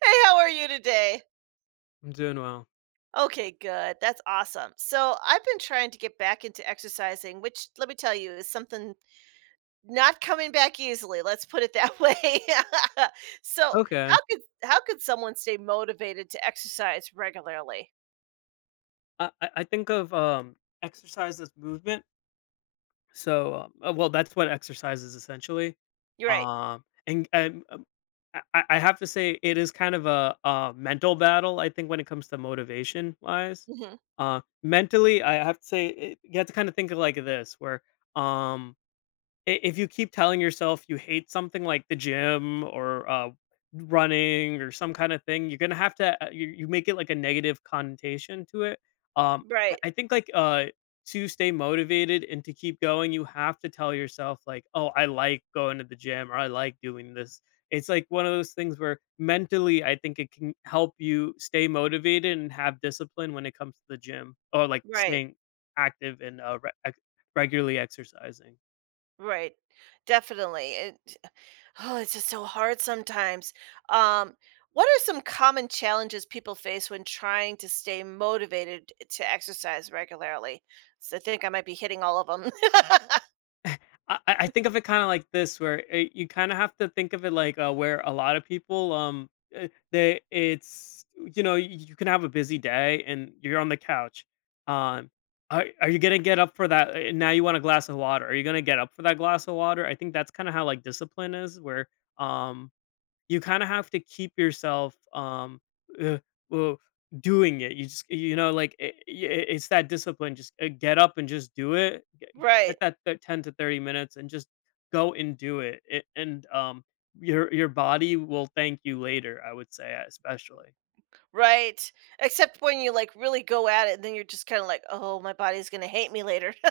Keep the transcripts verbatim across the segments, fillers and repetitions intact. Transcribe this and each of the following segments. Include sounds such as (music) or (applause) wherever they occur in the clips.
Hey, how are you today? I'm doing well. Okay, good. That's awesome. So, I've been trying to get back into exercising, which let me tell you is something not coming back easily. Let's put it that way. (laughs) So, Okay. how could how could someone stay motivated to exercise regularly? I, I I think of um exercise as movement. So um, uh, well, that's what exercise is essentially. You're right. Um, and, and um, I, I I have to say it is kind of a, a mental battle. I think when it comes to motivation wise, Hmm. uh, mentally I have to say it, you have to kind of think of like this, where um i- if you keep telling yourself you hate something like the gym or uh, running or some kind of thing, you're gonna have to uh, you, you make it like a negative connotation to it. Um, I Right. I think like uh, to stay motivated and to keep going, you have to tell yourself like, oh, I like going to the gym or I like doing this. It's like one of those things where mentally, I think it can help you stay motivated and have discipline when it comes to the gym or like Right. staying active and uh, re- ex- regularly exercising. Right. Definitely. It oh, it's just so hard sometimes. Um, what are some common challenges people face when trying to stay motivated to exercise regularly? So I think I might be hitting all of them. (laughs) I I I think of it kinda like this, where it you kinda have to think of it like, uh, where a lot of people, um, eh, they it's you know, you you can have a busy day and you're on the couch. Um, are are you gonna get up for that eh, now you want a glass of water. Are you gonna get up for that glass of water? I think that's kinda how, like, discipline is where, um you kinda have to keep yourself, um, uh, well, doing it. You just you know, like, I it's that discipline. Just, uh, get up and just do it. Get Right. get that that ten to thirty minutes and just go and do it. It and, um, your your body will thank you later, I would say, especially. Right. Except when you like really go at it then you're just kind of like, "Oh, my body's going to hate me later." (laughs)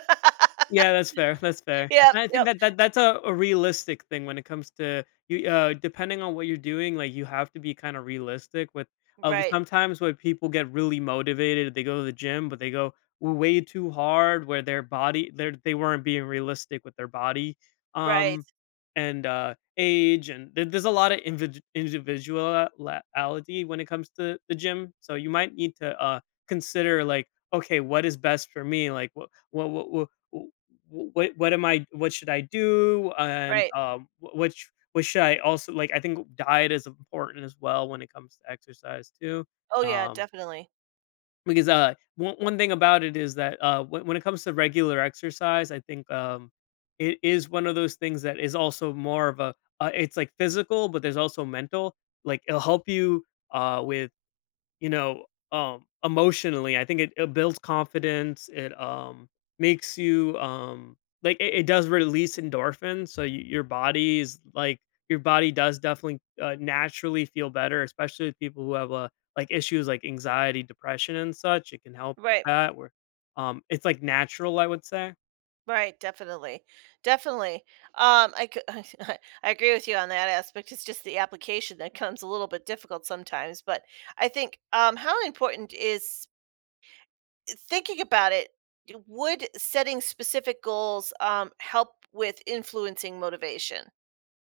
Yeah, that's fair, that's fair, Yep, and I think yep. that that that's a a realistic thing when it comes to you, uh, depending on what you're doing, like, you have to be kinda realistic with of Right. sometimes when people get really motivated, they go to the gym, but they go way too hard where their body they they weren't being realistic with their body, Right. um, and, uh, age, and there there's a lot of invid individual la when it comes to the gym, so you might need to, uh, consider, like, "Okay, what is best for me?" Like, "What what what what wh- what what am I what should I do, and Right. um wh- what sh- what should I also like," I think diet is important as well when it comes to exercise too, Oh yeah, um definitely. because uh one, one thing about it is that uh when, when it comes to regular exercise, I think um it is one of those things that is also more of a uh, it's like physical, but there's also mental. Like, it'll help you uh with, you know, um, emotionally. I think it, it builds confidence. It um Makes you um like it, it does release endorphins, so you, your body is like, your body does definitely uh, naturally feel better, especially with people who have uh, like issues like anxiety, depression, and such. It can help with Right. that. Where um, it's like natural, I would say. Right, definitely. Definitely. Um, I, c- (laughs) I agree with you on that aspect. It's just the application that comes a little bit difficult sometimes. But I think um, how important is thinking about it? Would setting specific goals um, help with influencing motivation?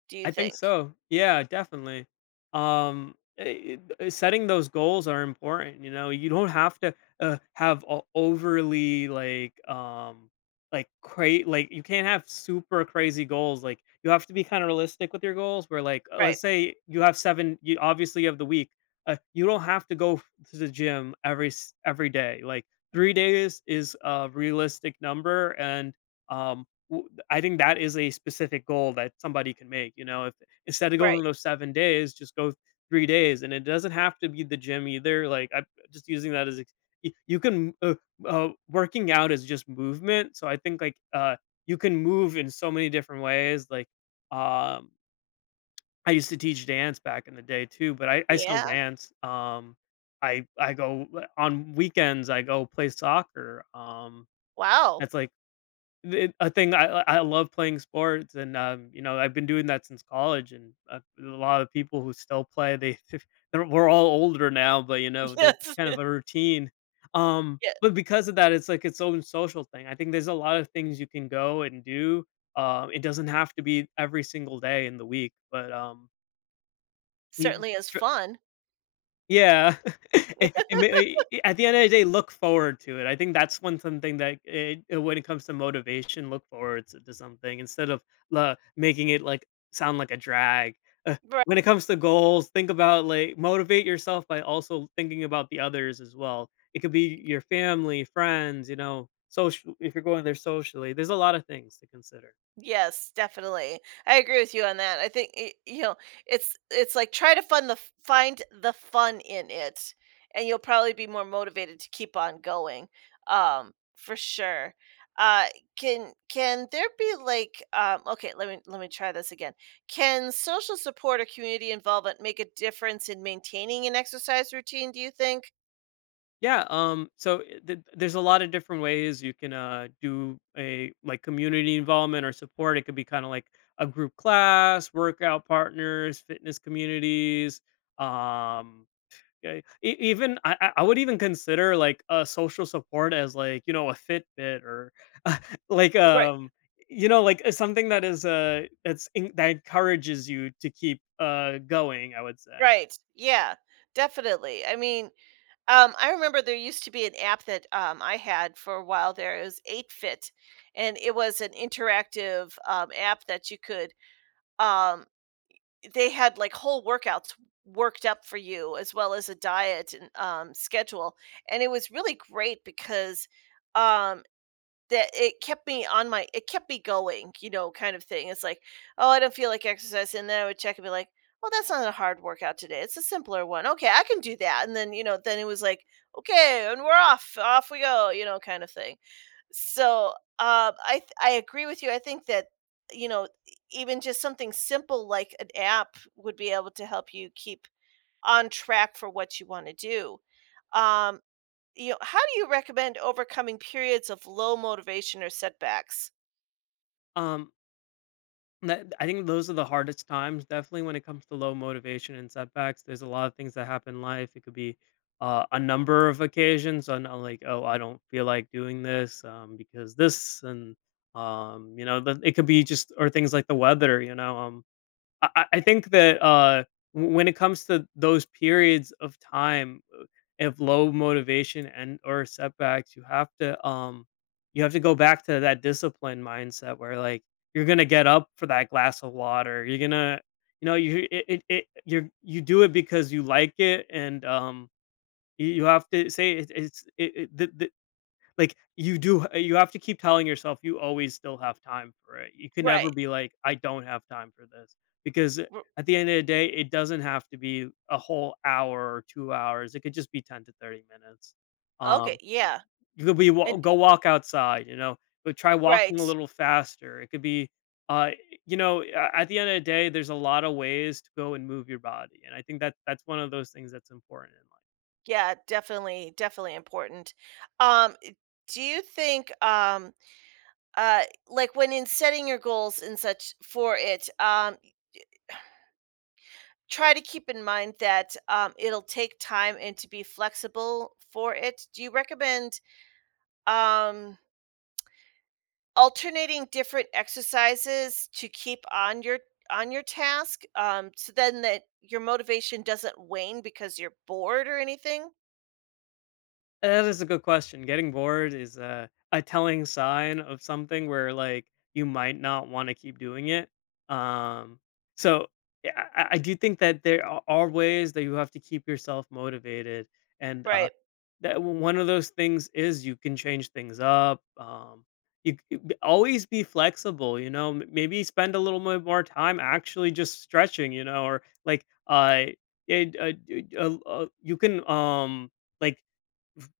Do you I think think? so. Yeah, definitely. Um, eh, eh, setting those goals are important. You know, you don't have to uh, have a overly like um like create like you can't have super crazy goals. Like, you have to be kind of realistic with your goals. Where like, uh, let's Right, say you have seven. You Obviously you have the week. Uh, you don't have to go f- to the gym every s- every day. Like, three days is a realistic number, and um I think that is a specific goal that somebody can make, you know. If instead of going right. those seven days, just go three days. And it doesn't have to be the gym either, like, I'm just using that as ex y you can uh, uh, working out is just movement, so I think, like, uh, you can move in so many different ways, like, um, I used to teach dance back in the day too, but I I still Yeah. dance, um, I I go on weekends, I go play soccer, um, Wow. that's like it I think I I love playing sports, and, um, you know, I've been doing that since college, and, uh, a lot of people who still play, they (laughs) they're we're all older now, but, you know, (laughs) that it's Yes. kind of a (laughs) routine. Um, yeah. but because of that, it's like its own social thing. I think there's a lot of things you can go and do. Um, it doesn't have to be every single day in the week, but, um, you Certainly is fun. yeah. (laughs) It (laughs) it may I At the end of the day, look forward to it. I think that's one something that it uh, when it comes to motivation, look forward to to something instead of la making it, like, sound like a drag. Uh, Right. when it comes to goals, think about, like, motivate yourself by also thinking about the others as well. It could be your family, friends, you know, social if you're going there socially. There's a lot of things to consider. Yes, definitely. I agree with you on that. I think it, you know, it's it's like try to fund the f- find the fun in it, and you'll probably be more motivated to keep on going. Um, for sure. Uh, can can there be like um, okay? Let me let me try this again. Can social support or community involvement make a difference in maintaining an exercise routine? Do you think? Yeah, um, so i- th- there's a lot of different ways you can uh, do a like community involvement or support. It could be kind of like a group class, workout partners, fitness communities. Um, e- e- even I, I I would even consider like a social support as like, you know, a Fitbit or (laughs) like Right. um you know, like, uh, something that is uh that's en- that encourages you to keep uh going, I would say. Right. Yeah. Definitely. I mean, um, I remember there used to be an app that, um, I had for a while there. It was eight fit, and it was an interactive, um, app that you could, um they had, like, whole workouts worked up for you as well as a diet and, um, schedule, and it was really great because, um, that it kept me on my it kept me going, you know, kind of thing. It's like, "Oh, I don't feel like exercising," and then I would check and be like, "Well, that's not a hard workout today. It's a simpler one. Okay, I can do that." And then, you know, then it was like, "Okay, and we're off. Off we go," you know, kind of thing. So, um, I th- I agree with you. I think that, you know, even just something simple like an app would be able to help you keep on track for what you want to do. Um, you know, how do you recommend overcoming periods of low motivation or setbacks? Um, That I think those are the hardest times, definitely, when it comes to low motivation and setbacks. There's a lot of things that happen in life. It could be uh, a number of occasions on, uh, like, oh, I don't feel like doing this um, because this, and, um, you know, the, it could be just or things like the weather. You know, um, I I I think that, uh, w when it comes to those periods of time, uh, of low motivation and or setbacks, you have to, um you have to go back to that discipline mindset where, like, you're gonna get up for that glass of water. You're gonna you know, you it it it you're you do it because you like it, and, um, you you have to say it it's it it the the like, you do you have to keep telling yourself you always still have time for it. You can never Right. be like, "I don't have time for this," because, uh, r- at the end of the day, it doesn't have to be a whole hour or two hours. It could just be ten to thirty minutes. Um, Okay. Yeah. you could be wa And go walk outside, you know, but try walking a right. little faster. It could be, uh, you know, a at the end of the day, there's a lot of ways to go and move your body, and I think that that's one of those things that's important in life. Yeah. Definitely. Definitely important. Um, i- do you think, um, uh, like when in setting your goals and such for it, um, try to keep in mind that um, it'll take time and to be flexible for it. Do you recommend Um, alternating different exercises to keep on your on your task, um, so then that your motivation doesn't wane because you're bored or anything. That is a good question. Getting bored is a, a telling sign of something where, like, you might not want to keep doing it. Um, so yeah, I, I I do think that there a- are ways that you have to keep yourself motivated, and, uh, Right. that w- one of those things is you can change things up. Um, you c- b- always be flexible. You know, M- maybe spend a little bit more time actually just stretching. You know, or like, uh, it, uh, d- uh, uh, you can um like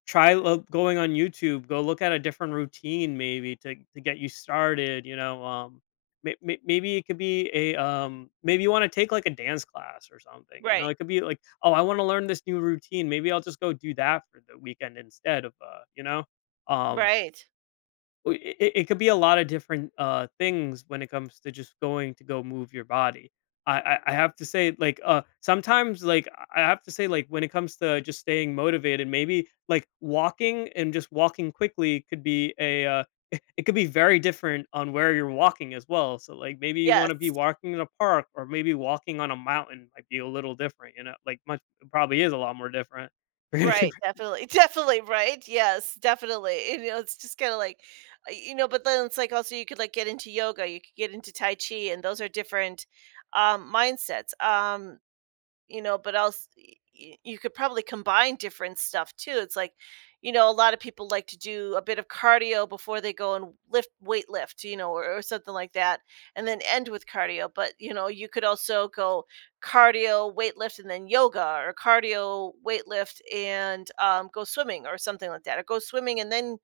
try lo- going on YouTube, go look at a different routine maybe to to get you started, you know. Um, may- may- maybe it could be a, um maybe you want to take like a dance class or something. You know, Right. it could be like, oh, I want to learn this new routine, maybe I'll just go do that for the weekend instead of, uh, you know, um Right. well, it it could be a lot of different, uh, things when it comes to just going to go move your body. I I I have to say, like, uh, sometimes, like, I I have to say, like, when it comes to just staying motivated, maybe, like, walking and just walking quickly could be a, uh (laughs) it could be very different on where you're walking as well. So, like, maybe you Yes. wanna be walking in a park, or maybe walking on a mountain might be a little different, you know? Like, much it probably is a lot more different. (laughs) We're gonna Right. Definitely. (laughs) Definitely. Right. Yes. Definitely. You know, it's just kind of like, uh, you know, but then it's like also you could like get into yoga, you could get into Tai Chi, and those are different um, mindsets. Um, you know, but else y- you could probably combine different stuff too. It's like, you know, a lot of people like to do a bit of cardio before they go and lift weight lift, you know, or, or something like that, and then end with cardio. But you know, you could also go cardio, weight lift, and then yoga, or cardio, weight lift, and um, go swimming, or something like that, or go swimming and then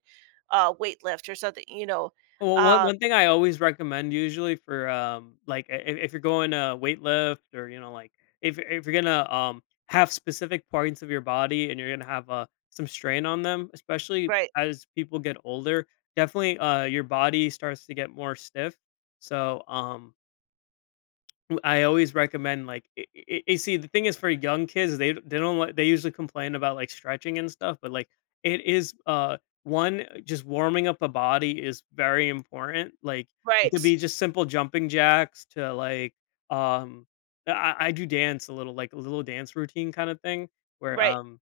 uh, weight lift, or something. You know, well, one uh, one thing I always recommend usually for, um, like, I I if you're going to weightlift, or, you know, like, if if you're gonna, um, have specific parts of your body and you're gonna have, uh, some strain on them, especially right, as people get older, definitely, uh, your body starts to get more stiff. So, um W I always recommend, like, y y you see, the thing is for young kids, they d- they don't like, they usually complain about, like, stretching and stuff, but, like, it is, uh, one, just warming up a body is very important, like, it could right, be just simple jumping jacks to, like, um I I I do dance a little, like, a little dance routine kinda thing where, right. um,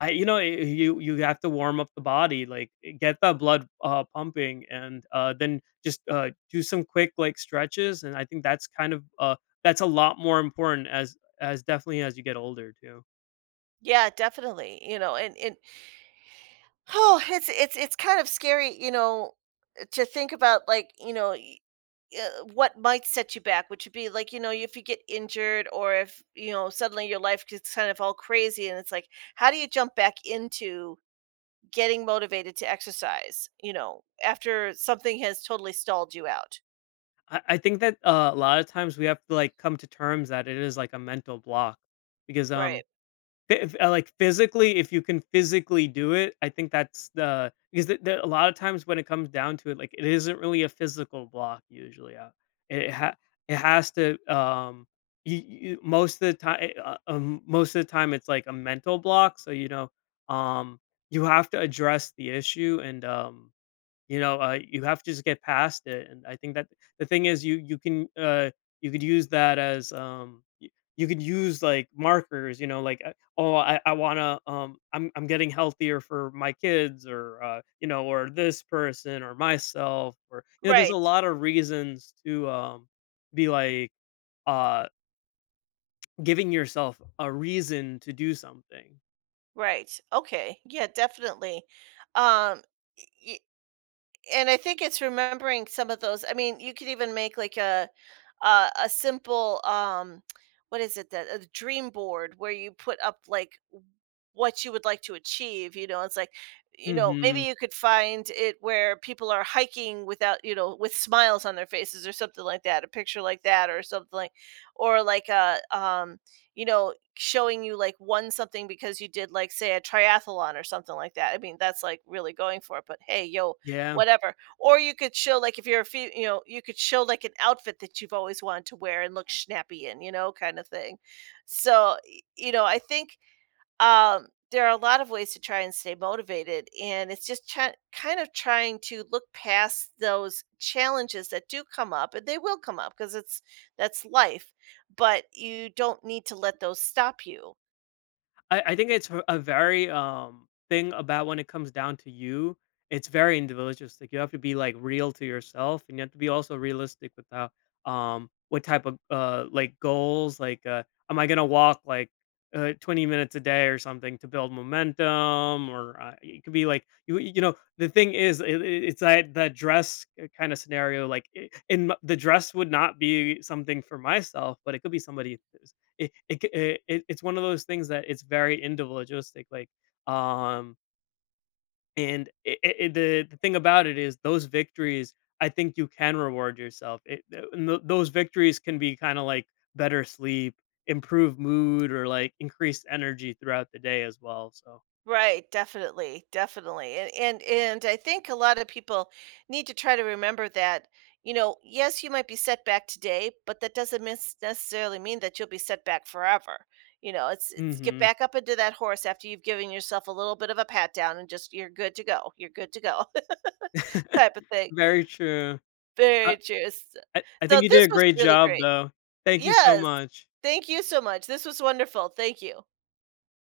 I you know, y you you have to warm up the body, like, eh, get the blood, uh, pumping and, uh, then just, uh, do some quick, like, stretches. And I think that's kind of, uh that's a lot more important as as definitely as you get older too. Yeah, definitely. You know, and and oh, it's it's it's kind of scary, you know, to think about like, you know, y- uh, what might set you back, which would be like, you know, if you get injured or if, you know, suddenly your life gets kind of all crazy and it's like, how do you jump back into getting motivated to exercise, you know, after something has totally stalled you out? I I think that, uh, a lot of times we have to, like, come to terms that it is, like, a mental block because, um, Right. phy if, uh, like, physically, if you can physically do it, I think that's the because the the a lot of times when it comes down to it, like, it isn't really a physical block usually. uh, it ha it has to, um you you most of the time uh, um, most of the time, it's, like, a mental block, so, you know, um, you have to address the issue and, um you know, uh, you have to just get past it. And I think that the thing is, you you can, uh, you could use that as, um, y- you could use like markers. You know, like, uh, oh, I, I wanna, um, I'm I'm getting healthier for my kids, or, uh, you know, or this person, or myself, or you know, there's a Right. lot of reasons to, um, be like, uh, giving yourself a reason to do something. Right. Okay. Yeah, definitely. Um and I think it's remembering some of those. I mean, you could even make like a a, a simple um what is it that a dream board where you put up like what you would like to achieve, you know, it's like you know, maybe Hmm. you could find it where people are hiking without, you know, with smiles on their faces or something like that, a picture like that or something like, or like a um you know, showing you like won something because you did like say a triathlon or something like that. I mean, that's like really going for it, but hey, yo, Yeah. whatever. Or you could show like if you're a fe- you know, you could show like an outfit that you've always wanted to wear and look snappy in, you know, kind of thing. So, y- you know, I think um there are a lot of ways to try and stay motivated and it's just try- kind of trying to look past those challenges that do come up, and they will come up because it's that's life, but you don't need to let those stop you. I, I think it's a very um thing about when it comes down to you. It's very individualistic. You have to be like real to yourself, and you have to be also realistic with how, um what type of, uh like goals. Like, uh am I gonna walk like, uh twenty minutes a day or something to build momentum, or, uh, it could be like, you you know, the thing is it, it- it's that that dress kind of scenario. Like, i- in m- the dress would not be something for myself, but it could be somebody. it it c it it It's one of those things that it's very individualistic, like, um, and it it it the the thing about it is those victories, I think you can reward yourself. It tho and tho Those victories can be kinda like better sleep, improved mood, or, like, increased energy throughout the day as well, so. Right, definitely, definitely. And and and I think a lot of people need to try to remember that, you know, yes, you might be set back today, but that doesn't mis- necessarily mean that you'll be set back forever. You know, it's it's get Mhm. back up into that horse after you've given yourself a little bit of a pat down and just you're good to go. You're good to go. (laughs) Type of (laughs) thing. Very true. I Very true. So I I think so you did this a was great really job, great. though. Thank you so Yes. much. Thank you so much. This was wonderful. Thank you.